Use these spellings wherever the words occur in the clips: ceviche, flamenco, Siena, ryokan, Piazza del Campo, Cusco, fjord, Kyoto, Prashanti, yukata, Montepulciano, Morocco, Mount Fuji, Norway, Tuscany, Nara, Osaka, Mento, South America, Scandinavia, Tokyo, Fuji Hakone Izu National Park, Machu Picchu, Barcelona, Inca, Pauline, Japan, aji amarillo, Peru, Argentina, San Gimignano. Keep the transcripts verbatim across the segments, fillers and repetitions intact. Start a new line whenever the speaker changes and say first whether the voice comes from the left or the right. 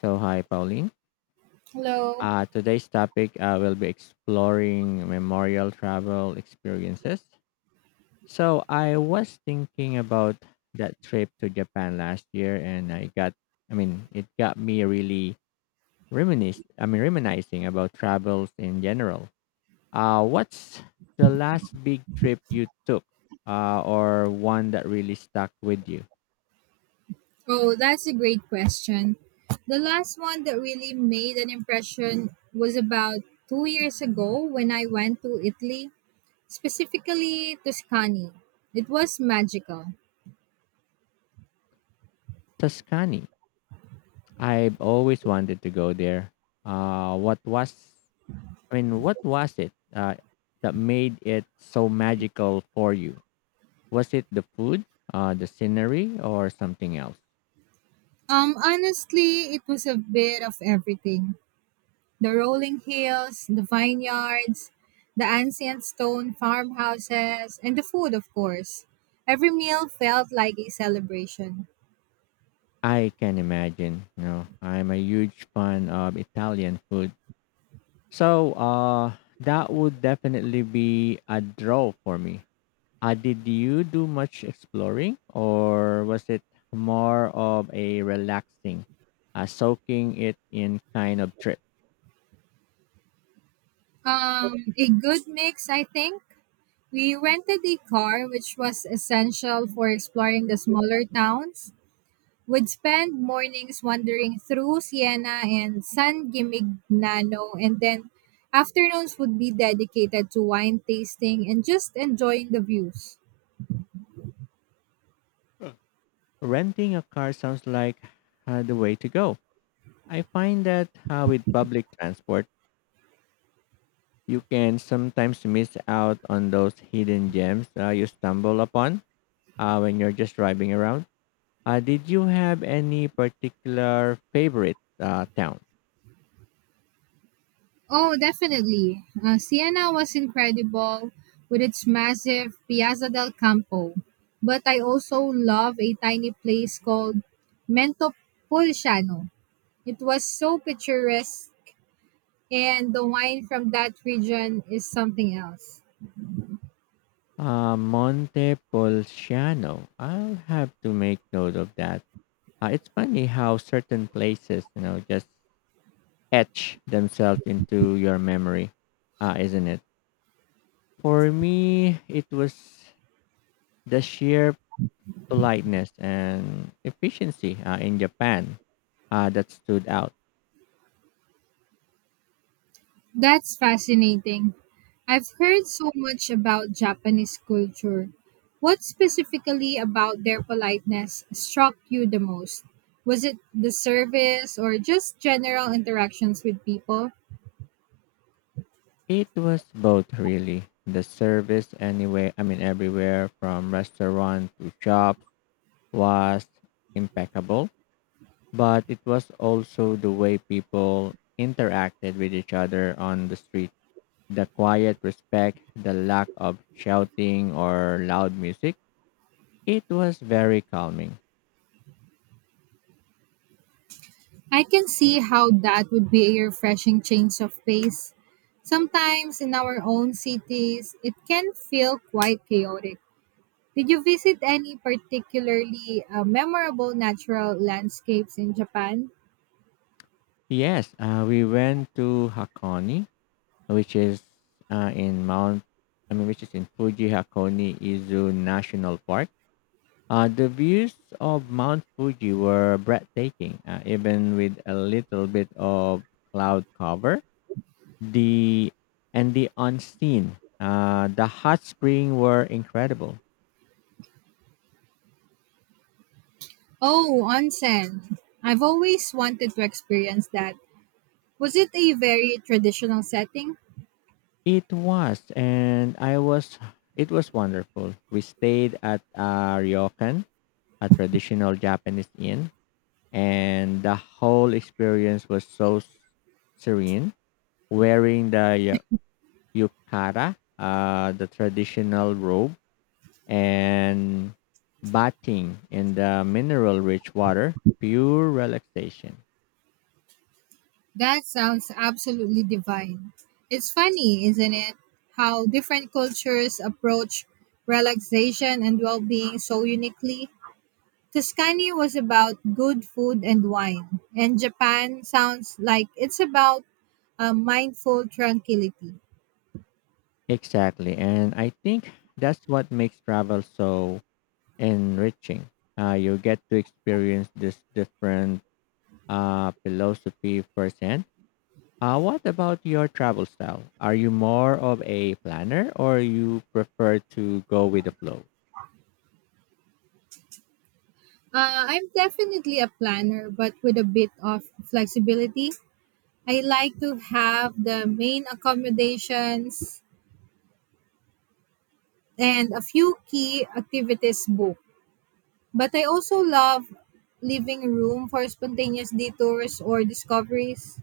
left: So, hi, Pauline.
right: Hello.
left: Uh, today's topic uh, will be exploring memorial travel experiences. So, I was thinking about that trip to Japan last year, and I got, I mean, it got me really reminisce. I mean, reminiscing about travels in general. Uh, what's the last big trip you took, uh, or one that really stuck with you?
right: Oh, that's a great question. The last one that really made an impression was about two years ago when I went to Italy, specifically Tuscany. It was magical.
left: Tuscany. I've always wanted to go there. Uh, what was I mean, what was it uh, that made it so magical for you? Was it the food, uh, the scenery, or something else?
right: Um, honestly, it was a bit of everything: the rolling hills, the vineyards, the ancient stone farmhouses, and the food, of course. Every meal felt like a celebration.
left: I can imagine. You know, I'm a huge fan of Italian food, so uh, that would definitely be a draw for me. Uh, did you do much exploring, or was it more of a relaxing, uh, soaking it in kind of trip?
right: Um, a good mix, I think. We rented a car, which was essential for exploring the smaller towns. Would spend mornings wandering through Siena and San Gimignano, and then afternoons would be dedicated to wine tasting and just enjoying the views.
left: Renting a car sounds like uh, the way to go. I find that uh, with public transport, you can sometimes miss out on those hidden gems uh, you stumble upon uh, when you're just driving around. Uh, did you have any particular favorite uh, town?
right: Oh, definitely. Uh, Siena was incredible with its massive Piazza del Campo. But I also love a tiny place called Mento. It was so picturesque, and the wine from that region is something else.
left: Uh, Montepulciano. I'll have to make note of that. Uh, it's funny how certain places, you know, just etch themselves into your memory, uh, isn't it? For me, it was the sheer politeness and efficiency uh, in Japan uh, that stood out.
right: That's fascinating. I've heard so much about Japanese culture. What specifically about their politeness struck you the most? Was it the service or just general interactions with people?
left: It was both really the service anyway. I mean everywhere from restaurant to shops was impeccable, but it was also the way people interacted with each other on the street. The quiet respect, the lack of shouting or loud music. It was very calming.
right: I can see how that would be a refreshing change of pace. Sometimes in our own cities, it can feel quite chaotic. Did you visit any particularly uh, memorable natural landscapes in Japan?
left: Yes, uh, we went to Hakone which is uh, in Mount, I mean, which is in Fuji Hakone Izu National Park. Uh, the views of Mount Fuji were breathtaking, uh, even with a little bit of cloud cover. The and the unseen, uh, the hot spring were incredible.
right: Oh, onsen. I've always wanted to experience that. Was it a very traditional setting?
left: It was, and I was, it was wonderful. We stayed at a ryokan, a traditional Japanese inn, and the whole experience was so s- serene. Wearing the ya- yukata, uh, the traditional robe, and bathing in the mineral-rich water, pure relaxation.
right: That sounds absolutely divine. It's funny, isn't it, how different cultures approach relaxation and well being so uniquely? Tuscany was about good food and wine, and Japan sounds like it's about a mindful tranquility.
left: Exactly, and I think that's what makes travel so enriching. Uh, you get to experience this different uh, philosophy firsthand. Uh, what about your travel style? Are you more of a planner or you prefer to go with the flow?
right: Uh, I'm definitely a planner, but with a bit of flexibility. I like to have the main accommodations and a few key activities booked. But I also love leaving room for spontaneous detours or discoveries.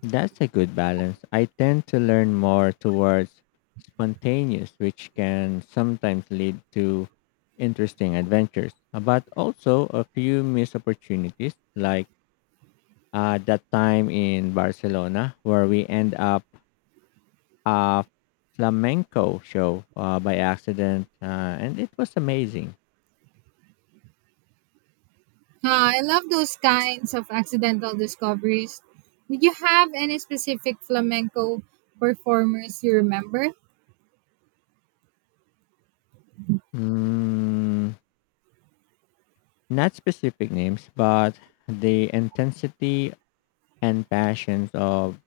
left: That's a good balance. I tend to learn more towards spontaneous, which can sometimes lead to interesting adventures, uh, but also a few missed opportunities, like uh, that time in Barcelona where we end up a flamenco show uh, by accident, uh, and it was amazing.
right: Uh, I love those kinds of accidental discoveries. Did you have any specific flamenco performers you remember?
left: Mm, not specific names, but the intensity and passions of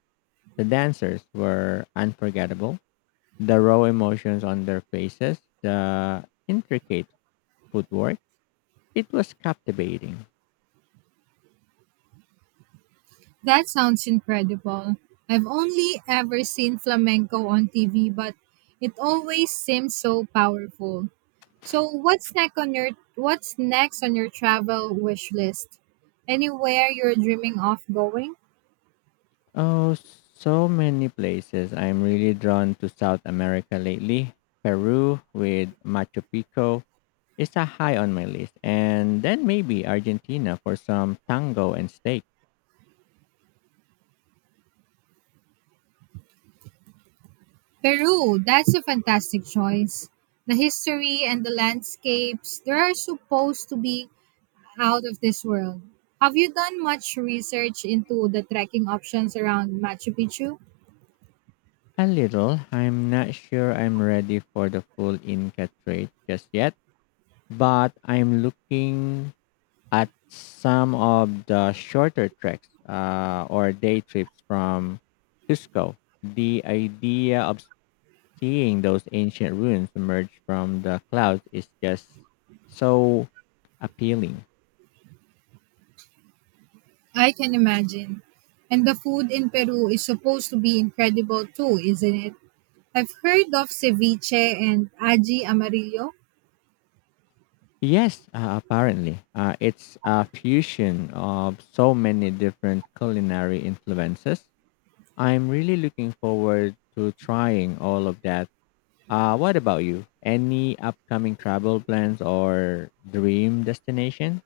left: the dancers were unforgettable. The raw emotions on their faces, the intricate footwork, it was captivating.
right: That sounds incredible. I've only ever seen flamenco on T V, but it always seems so powerful. So what's next on your what's next on your travel wish list? Anywhere you're dreaming of going?
left: Oh, so many places. I'm really drawn to South America lately. Peru with Machu Picchu is a high on my list, and then maybe Argentina for some tango and steak.
right: Peru, that's a fantastic choice. The history and the landscapes, they are supposed to be out of this world. Have you done much research into the trekking options around Machu Picchu?
left: A little. I'm not sure I'm ready for the full Inca trade just yet, but I'm looking at some of the shorter treks uh, or day trips from Cusco. The idea of seeing those ancient ruins emerge from the clouds is just so appealing.
right: I can imagine. And the food in Peru is supposed to be incredible too, isn't it? I've heard of ceviche and aji amarillo.
left: Yes, uh, apparently. Uh, it's a fusion of so many different culinary influences. I'm really looking forward to trying all of that. Uh, what about you? Any upcoming travel plans or dream destination?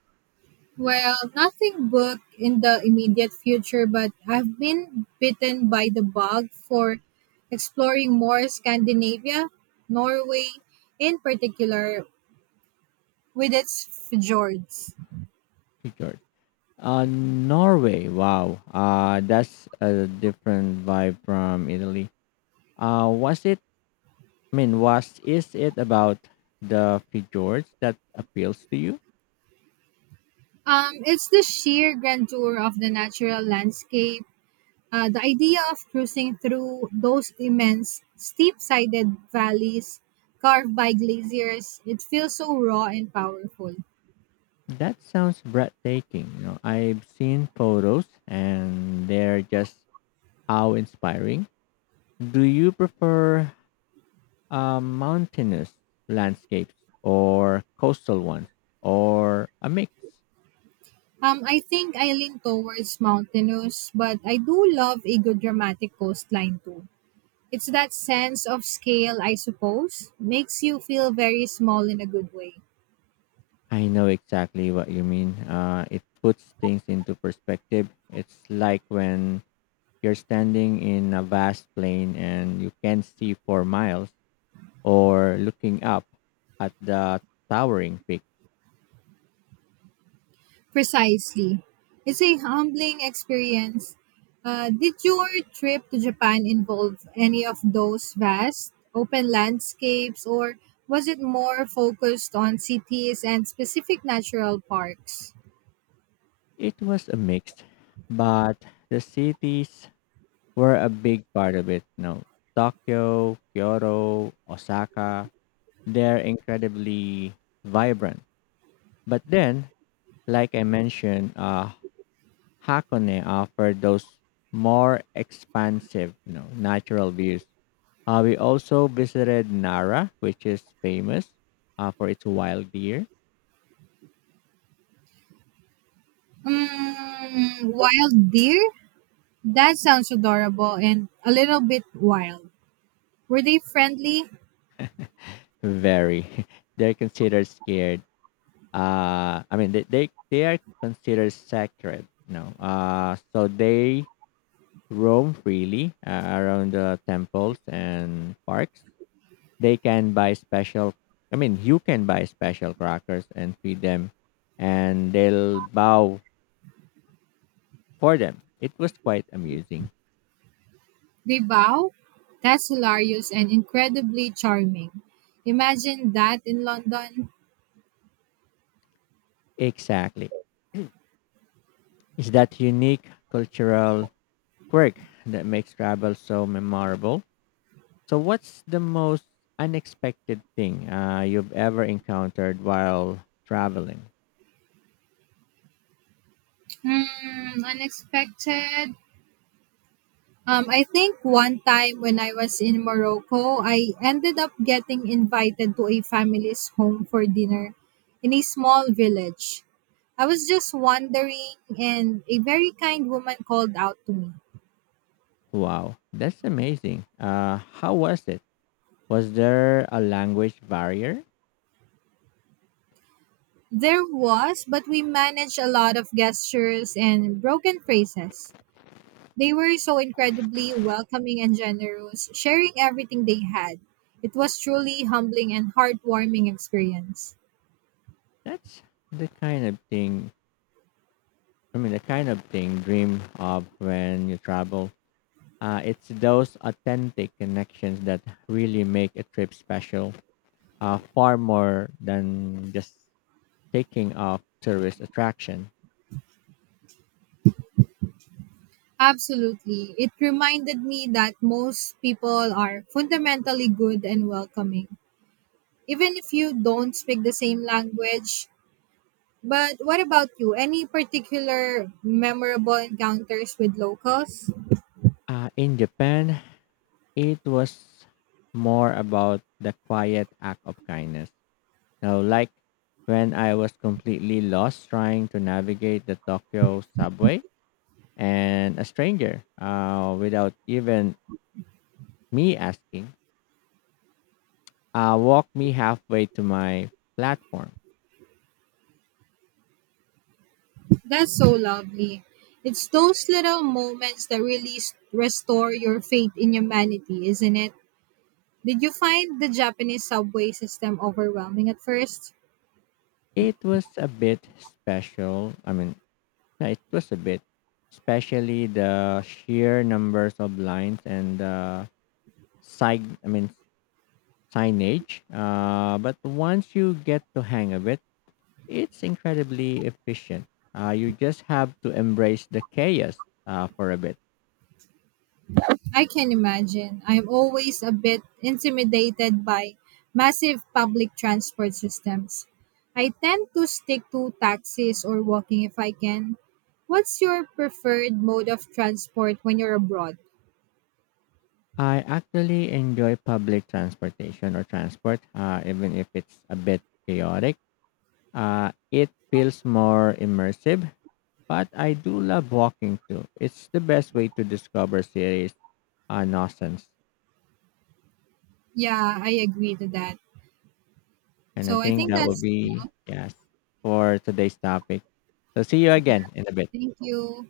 right: Well, nothing booked in the immediate future, but I've been bitten by the bug for exploring more Scandinavia, Norway in particular, with its fjords.
left: Fjord. Uh, Norway. Wow. Uh, that's a different vibe from Italy. Uh, was it? I mean, was is it about the fjords that appeals to you?
right: Um, it's the sheer grandeur of the natural landscape. Uh, the idea of cruising through those immense steep-sided valleys carved by glaciers, it feels so raw and powerful.
left: That sounds breathtaking. You know, I've seen photos and they're just how inspiring. Do you prefer uh, mountainous landscapes or coastal ones or a mix?
right: Um, I think I lean towards mountainous, but I do love a good dramatic coastline too. It's that sense of scale, I suppose, makes you feel very small in a good way.
left: I know exactly what you mean. Uh, it puts things into perspective. It's like when you're standing in a vast plain and you can see for miles or looking up at the towering peak.
right: Precisely. It's a humbling experience. Uh, did your trip to Japan involve any of those vast open landscapes, or was it more focused on cities and specific natural parks?
left: It was a mix, but the cities were a big part of it. No, Tokyo, Kyoto, Osaka, they're incredibly vibrant. But then, like I mentioned, uh, Hakone offered those more expansive, you know, natural views. Uh, we also visited Nara, which is famous uh, for its wild deer.
right: Mm, wild deer? That sounds adorable and a little bit wild. Were they friendly?
left: Very, they're considered scarce uh I mean they they, they are considered sacred, you know, uh so they roam freely uh, around the temples and parks. They can buy special i mean you can buy special crackers and feed them, and they'll bow for them. It was quite amusing.
right: They bow? That's hilarious and incredibly charming. Imagine that in London.
left: Exactly. It's that unique cultural quirk that makes travel so memorable. So, what's the most unexpected thing uh, you've ever encountered while traveling?
right: Hmm, unexpected. Um, I think one time when I was in Morocco, I ended up getting invited to a family's home for dinner in a small village. I was just wandering, and a very kind woman called out to me.
left: Wow, that's amazing. Uh, how was it? Was there a language barrier?
right: There was, but we managed a lot of gestures and broken phrases. They were so incredibly welcoming and generous, sharing everything they had. It was truly humbling and heartwarming experience.
left: That's the kind of thing, I mean, the kind of thing dream of when you travel. Uh, it's those authentic connections that really make a trip special, uh, far more than just taking off tourist attraction.
right: Absolutely. It reminded me that most people are fundamentally good and welcoming, even if you don't speak the same language. But what about you? Any particular memorable encounters with locals?
left: Uh, in Japan, it was more about the quiet act of kindness. Now, like when I was completely lost trying to navigate the Tokyo subway and a stranger, uh, without even me asking, uh, walked me halfway to my platform.
right: That's so lovely. It's those little moments that really s- restore your faith in humanity, isn't it? Did you find the Japanese subway system overwhelming at first?
left: It was a bit special. I mean, yeah, it was a bit, especially the sheer numbers of lines and the side. I mean, signage. Uh, but once you get the hang of it, it's incredibly efficient. Uh, you just have to embrace the chaos uh, for a bit.
right: I can imagine. I'm always a bit intimidated by massive public transport systems. I tend to stick to taxis or walking if I can. What's your preferred mode of transport when you're abroad?
left: I actually enjoy public transportation or transport, uh, even if it's a bit chaotic. Uh, it feels more immersive, but I do love walking too. It's the best way to discover cities uh, nonsense.
right: Yeah, I agree to that.
left: And I
right: So I
left: think
right: think
left: that would
right: that's
left: be,
right: all.
left: yes, for today's topic. So see you again in a bit.
right: Thank you.